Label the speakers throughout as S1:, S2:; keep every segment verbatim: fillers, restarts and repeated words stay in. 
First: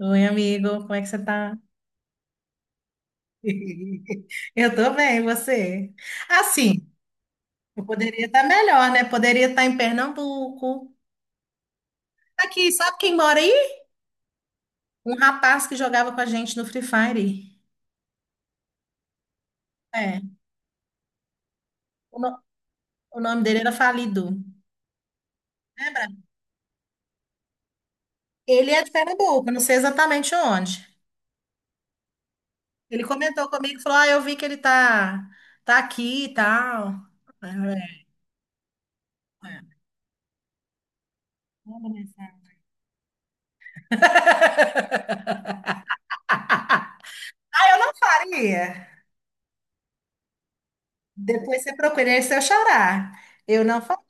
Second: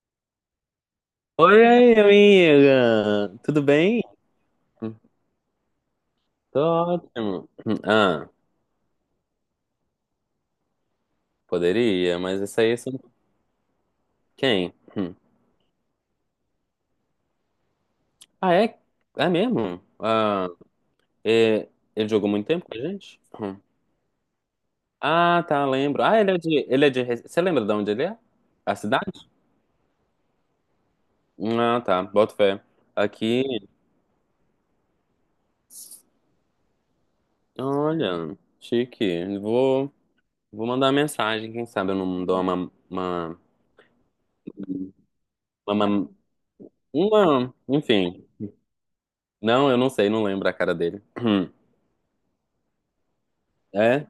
S1: Oi, amigo, como é que você tá?
S2: Oi, aí, amiga! Tudo bem?
S1: Eu tô bem, e você?
S2: Tô
S1: Assim,
S2: ótimo.
S1: eu poderia
S2: Ah,
S1: estar melhor, né? Poderia estar em Pernambuco.
S2: poderia, mas isso
S1: Aqui,
S2: aí são
S1: sabe quem mora aí?
S2: quem? Hum.
S1: Um rapaz que jogava com a gente no Free Fire.
S2: Ah, é? É mesmo?
S1: É,
S2: Ah, é- ele
S1: o,
S2: jogou
S1: no-
S2: muito tempo com a
S1: o
S2: gente?
S1: nome
S2: Hum.
S1: dele era Falido.
S2: Ah, tá, lembro.
S1: Lembra?
S2: Ah, ele é de, ele é de... Rece- Você lembra de onde ele é?
S1: Ele
S2: A
S1: é de
S2: cidade?
S1: Pernambuco, não sei exatamente onde.
S2: Hum. Ah, tá, boto fé.
S1: Ele
S2: Aqui,
S1: comentou comigo, falou: Ah, eu vi que ele tá, tá aqui e tal. É,
S2: olha, chique.
S1: é.
S2: Vou, vou mandar uma mensagem, quem
S1: Manda
S2: sabe eu não dou
S1: mensagem.
S2: uma, uma, uma, uma, uma-
S1: Ah, eu não
S2: enfim.
S1: faria.
S2: Não, eu não sei, não lembro a cara dele.
S1: Depois você procura, esse é o xará. Eu não falo,
S2: É,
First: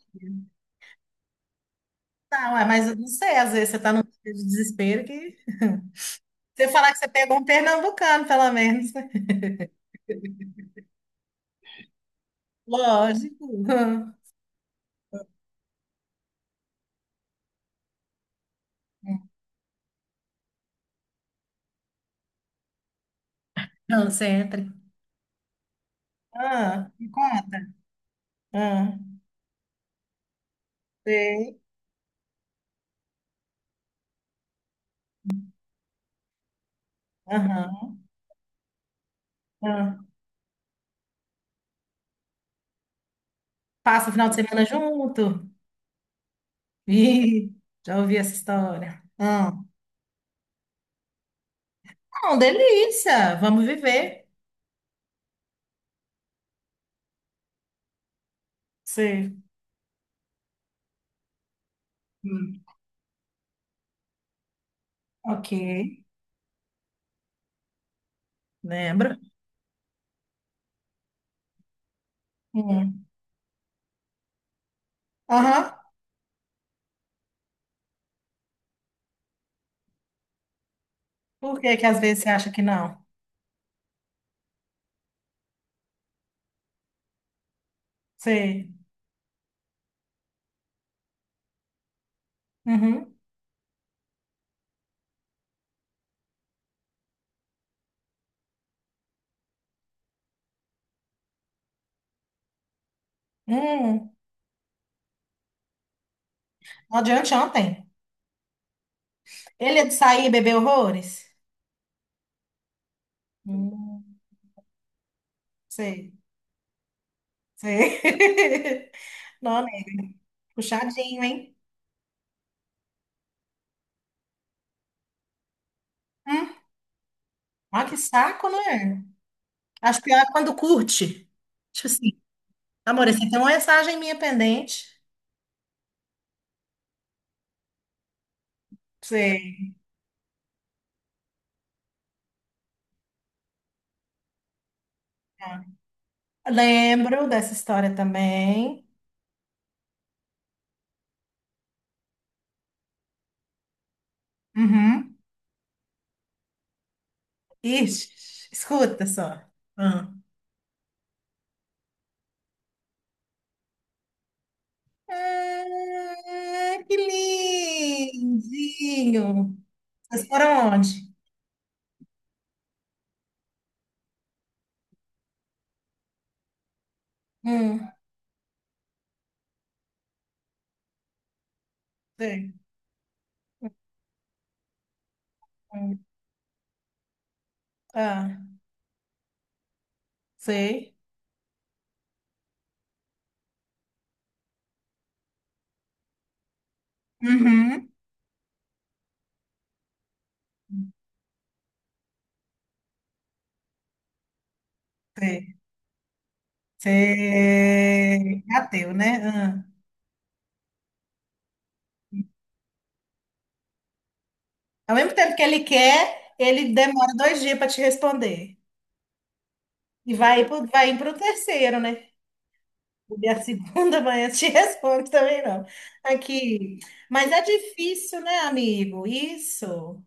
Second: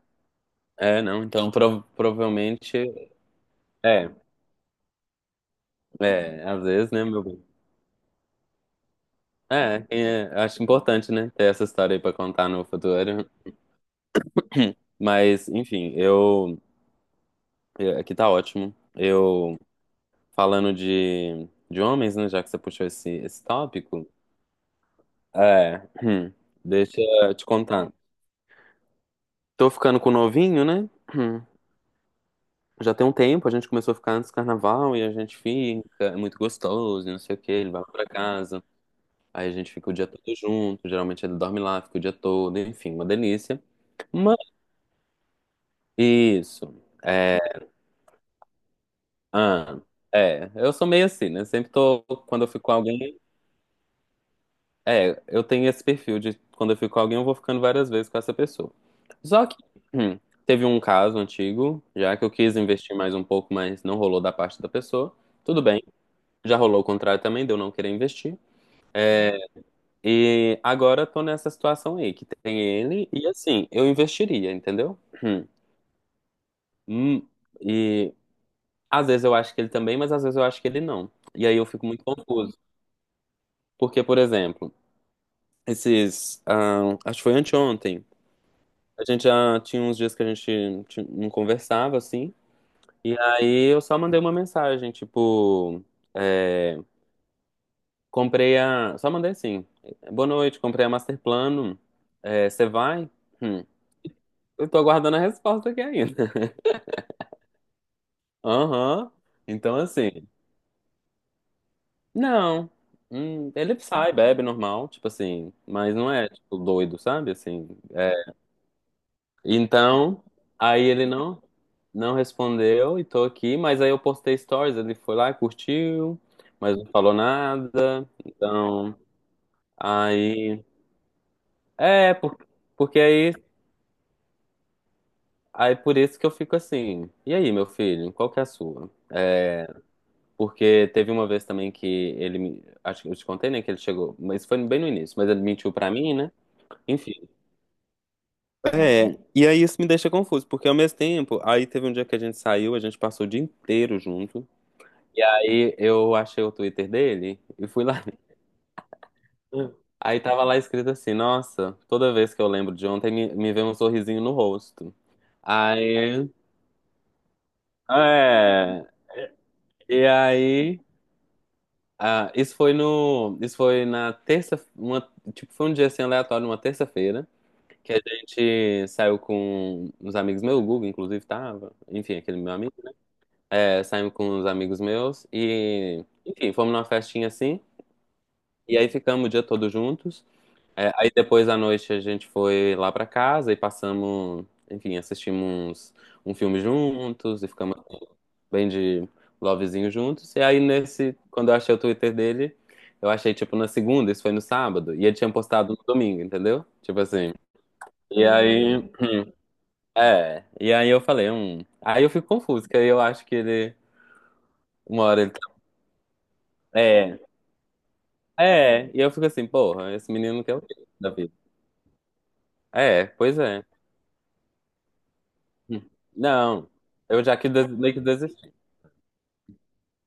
S2: é, não. Então, prov-
S1: não, é, mas eu não
S2: provavelmente.
S1: sei, às vezes você está num
S2: É,
S1: dia de desespero que
S2: é, às
S1: você
S2: vezes,
S1: falar que
S2: né,
S1: você
S2: meu
S1: pegou
S2: bem?
S1: um pernambucano, pelo menos.
S2: É, é, acho importante, né, ter essa história aí pra contar no futuro.
S1: Lógico.
S2: Mas, enfim, eu. eu- Aqui tá ótimo. Eu. Falando de, de homens, né, já que você puxou esse, esse tópico.
S1: Não, sempre.
S2: É,
S1: Ah,
S2: deixa
S1: me
S2: eu te
S1: conta.
S2: contar.
S1: Ah,
S2: Tô ficando com o novinho, né?
S1: sei.
S2: Já tem um tempo, a gente começou a ficar antes do carnaval e a gente fica, é muito gostoso, e não sei o que, ele vai
S1: Aham,
S2: pra casa. Aí a gente fica o
S1: ah.
S2: dia todo junto, geralmente ele dorme lá, fica o dia todo, enfim, uma delícia.
S1: Passa o final de
S2: Mas
S1: semana junto.
S2: isso. É.
S1: Ih, já ouvi essa história. Ah,
S2: Ah, é, eu sou meio assim, né? Sempre tô,
S1: não,
S2: quando eu fico com alguém,
S1: delícia. Vamos viver.
S2: é, eu tenho esse perfil de quando eu fico com alguém, eu vou ficando várias vezes com essa pessoa.
S1: Sei.
S2: Só que hum, teve um caso antigo, já que eu quis
S1: Hum,
S2: investir mais um pouco, mas não rolou da parte da pessoa.
S1: ok.
S2: Tudo bem, já rolou o contrário também, de eu não querer investir.
S1: Lembro.
S2: E agora eu tô nessa situação aí, que tem
S1: Hum.
S2: ele, e assim, eu investiria, entendeu? Hum.
S1: Aham.
S2: Hum, e às vezes eu acho que ele também, mas às vezes eu acho que ele não. E aí
S1: Por
S2: eu
S1: que que
S2: fico
S1: às
S2: muito
S1: vezes você acha
S2: confuso.
S1: que não?
S2: Porque, por exemplo, esses. Ah, acho que foi anteontem.
S1: Sei.
S2: A gente já tinha uns dias que a gente ti- não conversava, assim.
S1: Uhum.
S2: E aí eu só mandei uma mensagem, tipo. É, comprei a. Só mandei assim. Boa noite, comprei a Master Plano. É, você vai? Hum.
S1: Hum.
S2: Eu tô aguardando a resposta aqui ainda.
S1: No de anteontem.
S2: Aham. Então,
S1: Ele é de sair
S2: assim.
S1: e beber horrores?
S2: Não. Hum, ele sai,
S1: Hum.
S2: bebe normal, tipo assim, mas
S1: Sei.
S2: não é tipo doido, sabe? Assim,
S1: Sei.
S2: é.
S1: Não, né?
S2: Então, aí ele
S1: Puxadinho,
S2: não
S1: hein?
S2: não respondeu e tô aqui, mas aí eu postei stories, ele foi lá, curtiu,
S1: Hum.
S2: mas não falou
S1: Olha que
S2: nada.
S1: saco,
S2: Então,
S1: né? Acho pior é quando
S2: aí
S1: curte. Tipo assim,
S2: é por- porque
S1: amor, você
S2: aí
S1: tem uma mensagem minha pendente.
S2: aí por isso que eu fico assim. E aí, meu filho, qual que é a sua? É,
S1: Sei.
S2: porque teve uma vez também que ele me, acho que eu te contei, né, que ele chegou, mas foi bem no início, mas ele mentiu pra mim, né? Enfim,
S1: Lembro dessa história também.
S2: é, e aí isso me deixa confuso, porque ao mesmo tempo, aí teve um dia que a gente saiu, a gente passou o dia inteiro junto,
S1: Uhum.
S2: e aí eu achei o Twitter dele e fui lá.
S1: Ixi, escuta só. Ah,
S2: Aí tava lá escrito assim: Nossa, toda vez que eu lembro de ontem, me, me vem um sorrisinho no rosto. Aí,
S1: Ah, que
S2: é,
S1: lindinho.
S2: e
S1: Vocês foram
S2: aí,
S1: onde?
S2: ah, isso foi no, isso foi na terça, uma, tipo, foi um dia assim aleatório, uma terça-feira,
S1: Hum,
S2: que a gente saiu com uns amigos, meu, o Guga, inclusive, tava, enfim, aquele
S1: Sei.
S2: meu amigo. É, saímos com uns amigos meus e,
S1: hum,
S2: enfim, fomos numa festinha assim.
S1: ah,
S2: E aí ficamos o dia todo juntos. É,
S1: sei.
S2: aí depois da noite a gente foi lá pra casa e passamos, enfim, assistimos um filme juntos e ficamos
S1: Uhum.
S2: assim, bem de lovezinho juntos. E aí nesse, quando eu achei o Twitter dele, eu achei tipo na segunda, isso foi no sábado, e ele tinha
S1: Sei.
S2: postado no domingo, entendeu? Tipo assim. E
S1: Sei.
S2: aí,
S1: Ateu, né? Ah.
S2: é, e aí eu falei, hum. Aí eu fico confuso, que aí eu acho que ele,
S1: Ao
S2: uma
S1: mesmo
S2: hora ele
S1: tempo que
S2: tá.
S1: ele quer, ele demora
S2: É,
S1: dois dias para te responder.
S2: é, e eu fico assim, porra, esse
S1: E vai,
S2: menino quer o
S1: pro-
S2: quê
S1: vai indo para
S2: da
S1: o
S2: vida?
S1: terceiro, né?
S2: É,
S1: E
S2: pois
S1: a
S2: é.
S1: segunda manhã te responde também não.
S2: Hum. Não,
S1: Aqui.
S2: eu
S1: Mas
S2: já
S1: é
S2: que des- meio que
S1: difícil, né,
S2: desisti.
S1: amigo? Isso.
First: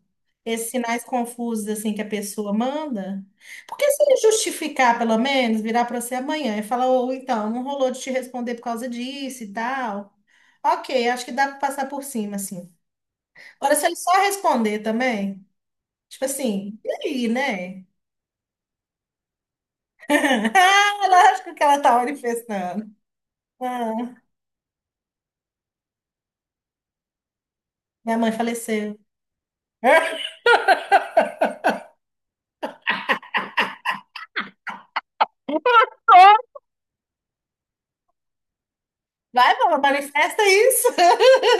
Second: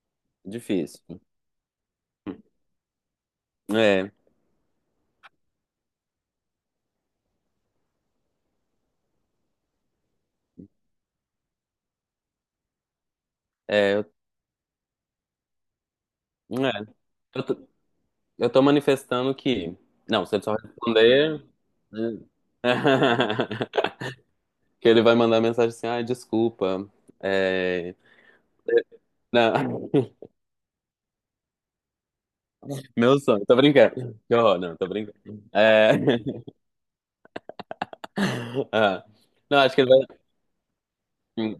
S1: Esses sinais
S2: Difícil.
S1: confusos assim que a pessoa manda. Porque se
S2: É,
S1: ele justificar, pelo menos, virar para você amanhã e falar, ou então, não rolou de te responder por causa disso e tal. Ok, acho que dá para passar por cima, assim. Agora, se
S2: é,
S1: ele
S2: eu,
S1: só responder também, tipo assim, e
S2: é,
S1: aí,
S2: eu, tô,
S1: né?
S2: eu tô manifestando que. Não, se ele só
S1: Ah,
S2: responder.
S1: Lógico que ela tá
S2: Né?
S1: manifestando. Ah,
S2: Que ele vai mandar mensagem assim: ai, desculpa. É,
S1: minha mãe faleceu.
S2: não, meu sonho, tô brincando. Que horror, não, tô brincando. É, ah,
S1: Vai,
S2: não,
S1: pô,
S2: acho que ele vai.
S1: manifesta isso.
S2: Hum.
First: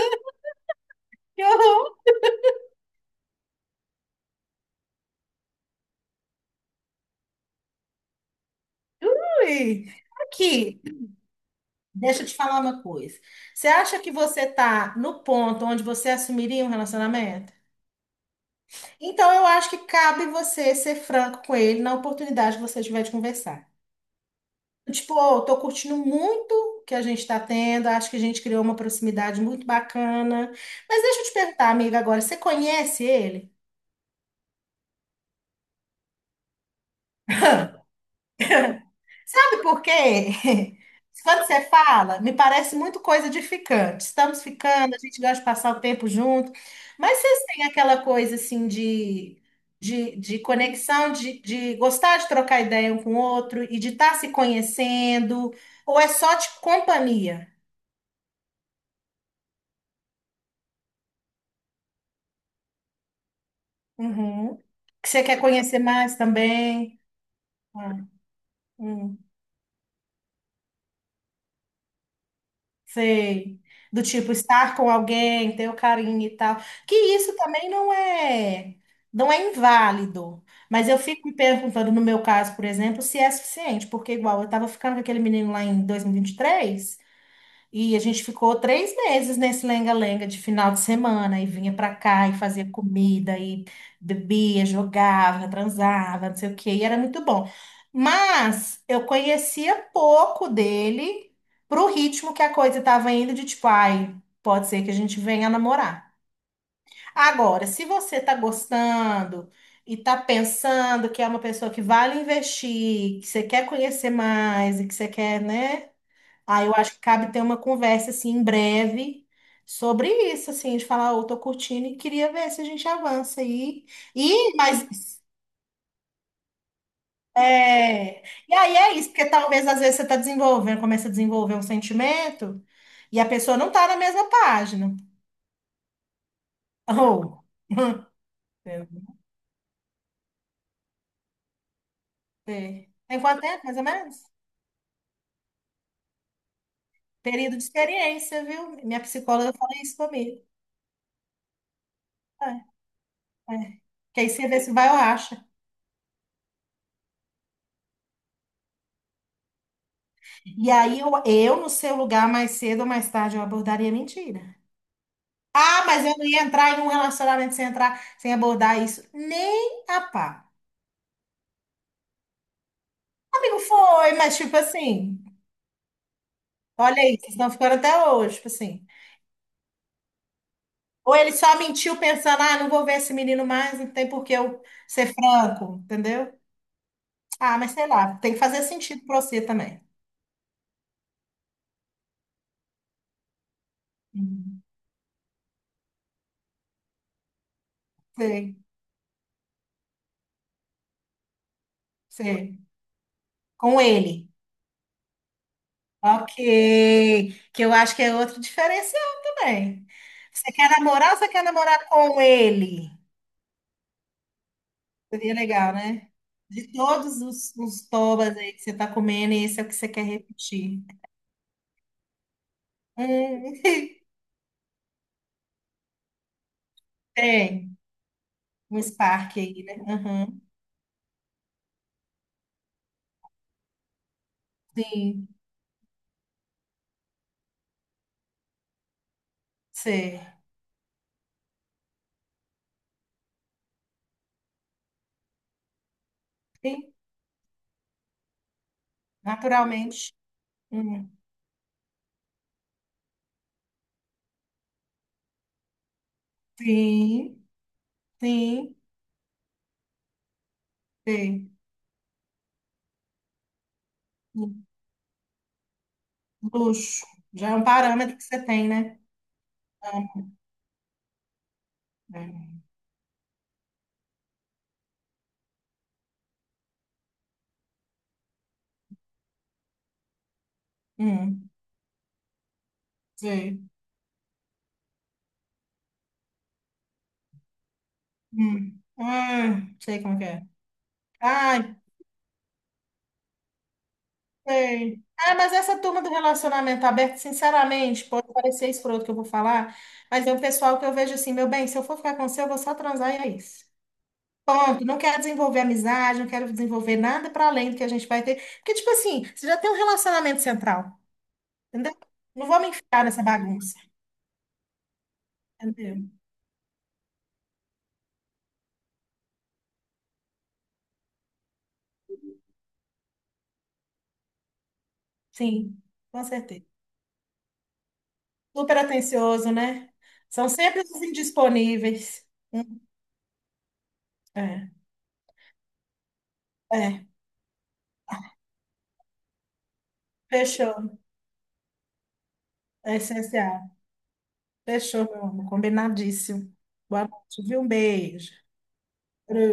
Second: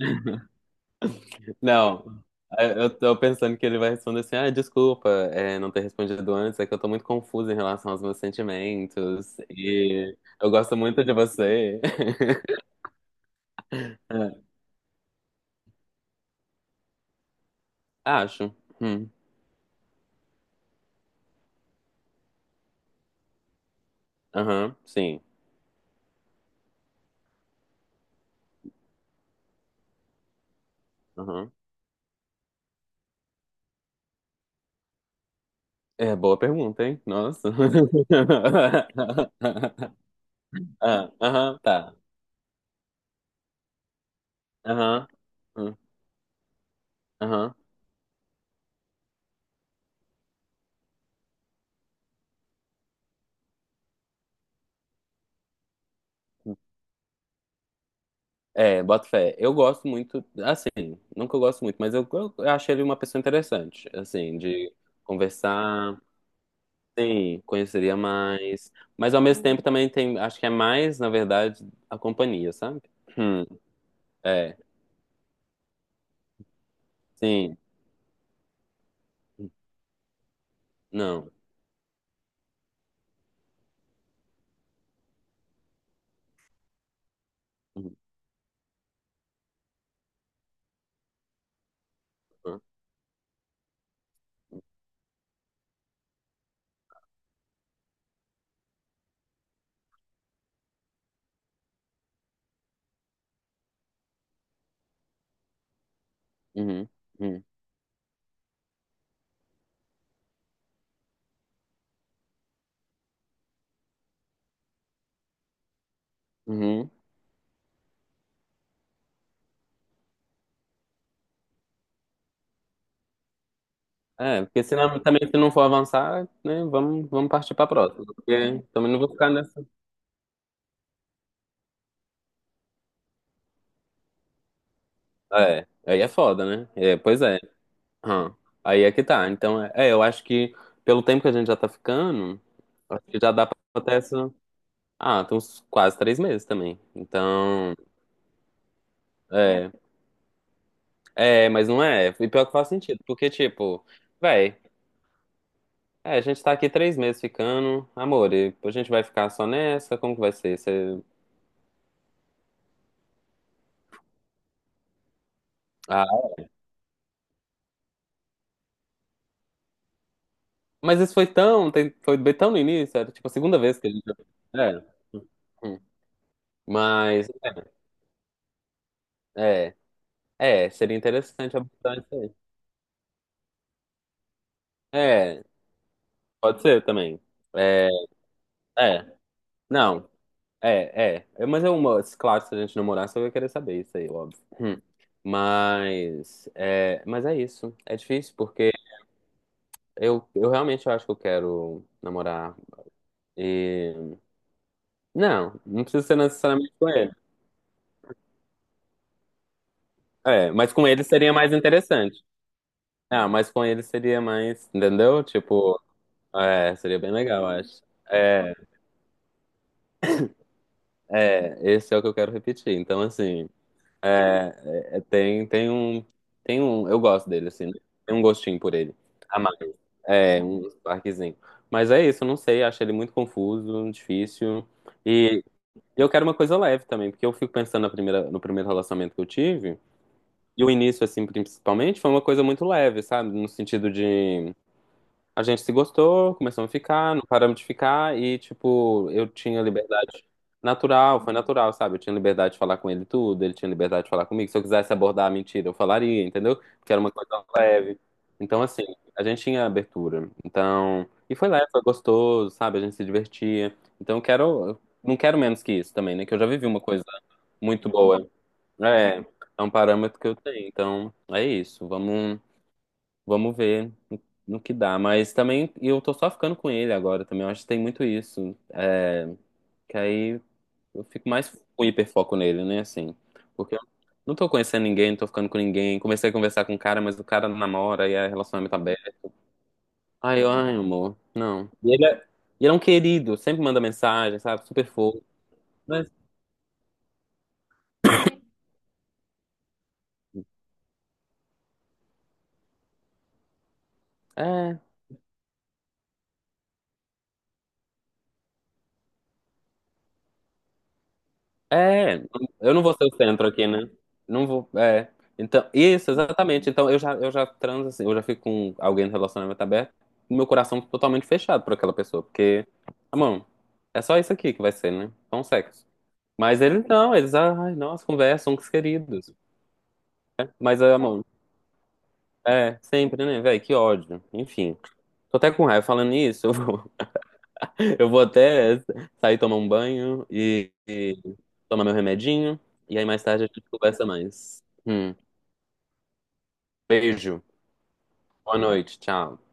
S1: Que horror,
S2: Não, é, eu tô pensando que ele vai responder assim: ah, desculpa, é, não ter respondido antes, é que eu tô muito confusa em relação aos meus sentimentos
S1: Luiz.
S2: e eu gosto
S1: Aqui,
S2: muito de você.
S1: deixa eu te falar uma coisa. Você acha que você
S2: É,
S1: tá no ponto onde você assumiria um relacionamento?
S2: acho. Hum.
S1: Então, eu acho que cabe você ser franco com ele na oportunidade que você tiver de conversar.
S2: Aham,
S1: Tipo,
S2: sim.
S1: oh, tô curtindo muito o que a gente tá tendo, acho que a gente criou uma proximidade muito bacana. Mas deixa eu te
S2: Aham.
S1: perguntar, amiga, agora, você conhece ele?
S2: É, boa pergunta, hein? Nossa.
S1: Sabe por quê?
S2: Ah,
S1: Quando
S2: aham,
S1: você
S2: tá.
S1: fala, me parece muito coisa de ficante. Estamos ficando, a
S2: Aham.
S1: gente gosta de passar
S2: Hum.
S1: o tempo junto. Mas vocês
S2: Aham.
S1: têm aquela coisa assim de, de, de conexão, de, de gostar de trocar ideia um com o outro e de estar se conhecendo? Ou é só de companhia?
S2: É, boto fé. Eu gosto muito, assim, nunca eu gosto muito, mas eu, eu, eu acho ele uma pessoa interessante, assim,
S1: Uhum.
S2: de
S1: Que você quer conhecer
S2: conversar.
S1: mais também?
S2: Sim, conheceria
S1: Ah,
S2: mais. Mas
S1: uhum.
S2: ao mesmo tempo também tem, acho que é mais, na verdade, a companhia, sabe? Hum,
S1: Sei. Do tipo,
S2: é,
S1: estar com alguém, ter o carinho e tal. Que isso
S2: sim,
S1: também não é, não é inválido. Mas eu fico
S2: não.
S1: me perguntando, no meu caso, por exemplo, se é suficiente, porque igual eu estava ficando com aquele menino lá em dois mil e e vinte e três e a gente ficou três meses nesse lenga-lenga de final de semana, e vinha pra cá e
S2: Uhum,
S1: fazia comida, e bebia, jogava, transava, não sei o quê, e era muito bom. Mas eu conhecia pouco dele pro ritmo que a coisa estava indo, de tipo, ai, pode ser que a gente venha namorar.
S2: uhum, uhum,
S1: Agora, se você tá gostando e tá pensando que é uma pessoa que vale investir, que você quer conhecer mais e que você quer, né? Aí eu
S2: uhum.
S1: acho que cabe ter uma conversa assim em breve sobre isso, assim, de falar, eu tô curtindo e queria ver se a gente avança aí.
S2: É,
S1: E,
S2: porque
S1: mas
S2: senão também se não for avançar, né, vamos, vamos partir pra próxima.
S1: é, e
S2: Porque
S1: aí
S2: também
S1: é
S2: não
S1: isso,
S2: vou
S1: porque
S2: ficar
S1: talvez
S2: nessa.
S1: às vezes você tá desenvolvendo, começa a desenvolver um sentimento e a pessoa não tá na mesma página.
S2: É, aí é foda, né? É,
S1: Ou,
S2: pois é. Hum, Aí é que tá. Então, é, é, eu acho que pelo tempo que a gente já tá ficando,
S1: é.
S2: acho
S1: Tem
S2: que já
S1: quanto
S2: dá pra
S1: tempo, mais ou
S2: ter
S1: menos?
S2: essa. Ah, tem uns quase três meses também.
S1: Período de
S2: Então,
S1: experiência, viu? Minha psicóloga fala
S2: é.
S1: isso comigo.
S2: É, mas não é. E pior que faz
S1: É,
S2: sentido, porque,
S1: é.
S2: tipo,
S1: Que aí você
S2: véi,
S1: vê se vai ou acha.
S2: é, a gente tá aqui três meses ficando, amor, e a gente vai ficar só nessa? Como que vai ser?
S1: E aí
S2: Você...
S1: eu, eu, no seu lugar, mais cedo ou mais tarde, eu abordaria a mentira. Ah, mas eu
S2: Ah,
S1: não ia entrar em um relacionamento sem entrar, sem abordar isso. Nem a pá.
S2: mas isso foi tão, tem- foi bem tão no início, era tipo a segunda
S1: Amigo,
S2: vez que a gente.
S1: foi, mas tipo
S2: É.
S1: assim,
S2: Hum.
S1: olha aí,
S2: Mas,
S1: vocês estão ficando até hoje, tipo assim.
S2: é, é, é, seria
S1: Ou ele
S2: interessante
S1: só mentiu
S2: abordar isso aí.
S1: pensando, ah, não vou ver esse menino mais, não tem por que eu ser
S2: É,
S1: franco, entendeu?
S2: pode ser também.
S1: Ah, mas sei
S2: É,
S1: lá, tem que fazer sentido
S2: é.
S1: pra você também.
S2: Não, é, é. É, mas é uma. Claro, se a gente namorasse, eu ia querer saber isso aí, óbvio.
S1: Uhum.
S2: Hum. Mas. É, mas é isso. É difícil
S1: Sei,
S2: porque eu, eu realmente acho que eu quero namorar.
S1: sei. Com
S2: E.
S1: ele.
S2: Não, não precisa ser
S1: Ok,
S2: necessariamente com ele.
S1: que eu acho que é outro diferencial também. Você
S2: É,
S1: quer
S2: mas com ele
S1: namorar ou você
S2: seria
S1: quer
S2: mais
S1: namorar com
S2: interessante.
S1: ele?
S2: Ah, mas com ele seria mais. Entendeu?
S1: Seria legal,
S2: Tipo.
S1: né? De
S2: É, seria bem
S1: todos
S2: legal,
S1: os,
S2: acho.
S1: os tobas aí
S2: É,
S1: que você tá comendo, esse é o que você quer repetir.
S2: é. Esse é o que eu quero repetir. Então, assim.
S1: Hum,
S2: É, é, tem, tem um, tem um, eu gosto dele, assim, né?
S1: tem
S2: Tem um gostinho por
S1: um
S2: ele,
S1: Spark aí,
S2: amargo,
S1: né? Uhum.
S2: é, um parquezinho. Mas é isso, eu não sei, acho ele muito confuso, difícil,
S1: Sim,
S2: e eu quero uma coisa leve também, porque eu fico pensando na primeira, no primeiro relacionamento que eu tive,
S1: sim,
S2: e o início, assim, principalmente, foi uma coisa muito leve, sabe, no sentido de a gente se gostou, começamos a
S1: sim,
S2: ficar, não paramos de ficar e, tipo, eu tinha
S1: naturalmente.
S2: liberdade
S1: Hum,
S2: natural, foi natural, sabe? Eu tinha liberdade de falar com ele tudo, ele tinha liberdade de falar comigo. Se eu quisesse abordar a mentira, eu falaria, entendeu? Porque era uma coisa
S1: Sim,
S2: leve. Então,
S1: sim,
S2: assim, a gente tinha abertura. Então, e foi
S1: sim.
S2: leve, foi gostoso, sabe? A gente se divertia. Então, eu quero, eu não quero menos que isso também, né? Que eu já vivi uma
S1: Luxo.
S2: coisa
S1: Já é um
S2: muito
S1: parâmetro que
S2: boa.
S1: você tem, né?
S2: É, é um parâmetro que eu tenho. Então, é isso. Vamos.
S1: É.
S2: Vamos ver no no que dá. Mas também eu tô só ficando com ele agora também. Eu acho que tem muito isso. É, que aí eu fico
S1: Hum,
S2: mais com hiperfoco nele, né? Assim.
S1: sei.
S2: Porque eu não tô conhecendo ninguém, não tô ficando com ninguém. Comecei a conversar com um cara, mas o cara namora e é relacionamento tá
S1: Hum.
S2: aberto.
S1: Ah, sei como que
S2: Ai,
S1: é.
S2: eu, ai, amor. Não.
S1: Ai,
S2: E ele é, e ele é um querido, sempre manda mensagem, sabe? Super
S1: sei.
S2: fofo.
S1: Ah, mas essa turma
S2: Mas
S1: do relacionamento aberto, sinceramente, pode parecer escroto que eu vou falar, mas é o pessoal que eu vejo assim, meu bem, se eu for ficar com você, eu vou só transar e é isso.
S2: é.
S1: Ponto. Não quero desenvolver amizade, não quero desenvolver nada para além do que a gente vai ter. Porque, tipo assim, você já tem um relacionamento central, entendeu?
S2: É,
S1: Não vou me
S2: eu não vou
S1: enfiar
S2: ser o
S1: nessa
S2: centro aqui,
S1: bagunça,
S2: né? Não vou, é. Então,
S1: entendeu?
S2: isso, exatamente. Então, eu já, eu já transo assim, eu já fico com alguém no relacionamento aberto, com meu coração totalmente fechado por aquela pessoa, porque, ah, mano, é só isso aqui que vai ser, né? Só um
S1: Sim,
S2: sexo.
S1: com
S2: Mas
S1: certeza.
S2: eles não, eles, ai, nossa, conversam com os
S1: Super
S2: queridos.
S1: atencioso, né? São
S2: Né?
S1: sempre
S2: Mas, ah,
S1: os
S2: mano,
S1: indisponíveis.
S2: é,
S1: Hum,
S2: sempre, né, velho, que ódio.
S1: É,
S2: Enfim, tô até com raiva falando isso, eu vou,
S1: é.
S2: eu vou até sair tomar um banho e
S1: Fechou.
S2: tomar meu remedinho
S1: É
S2: e aí mais tarde a
S1: essencial.
S2: gente conversa mais.
S1: Fechou,
S2: Hum,
S1: meu amor. Combinadíssimo. Boa noite,
S2: beijo,
S1: viu? Um beijo.
S2: boa noite, tchau.
S1: Beijo.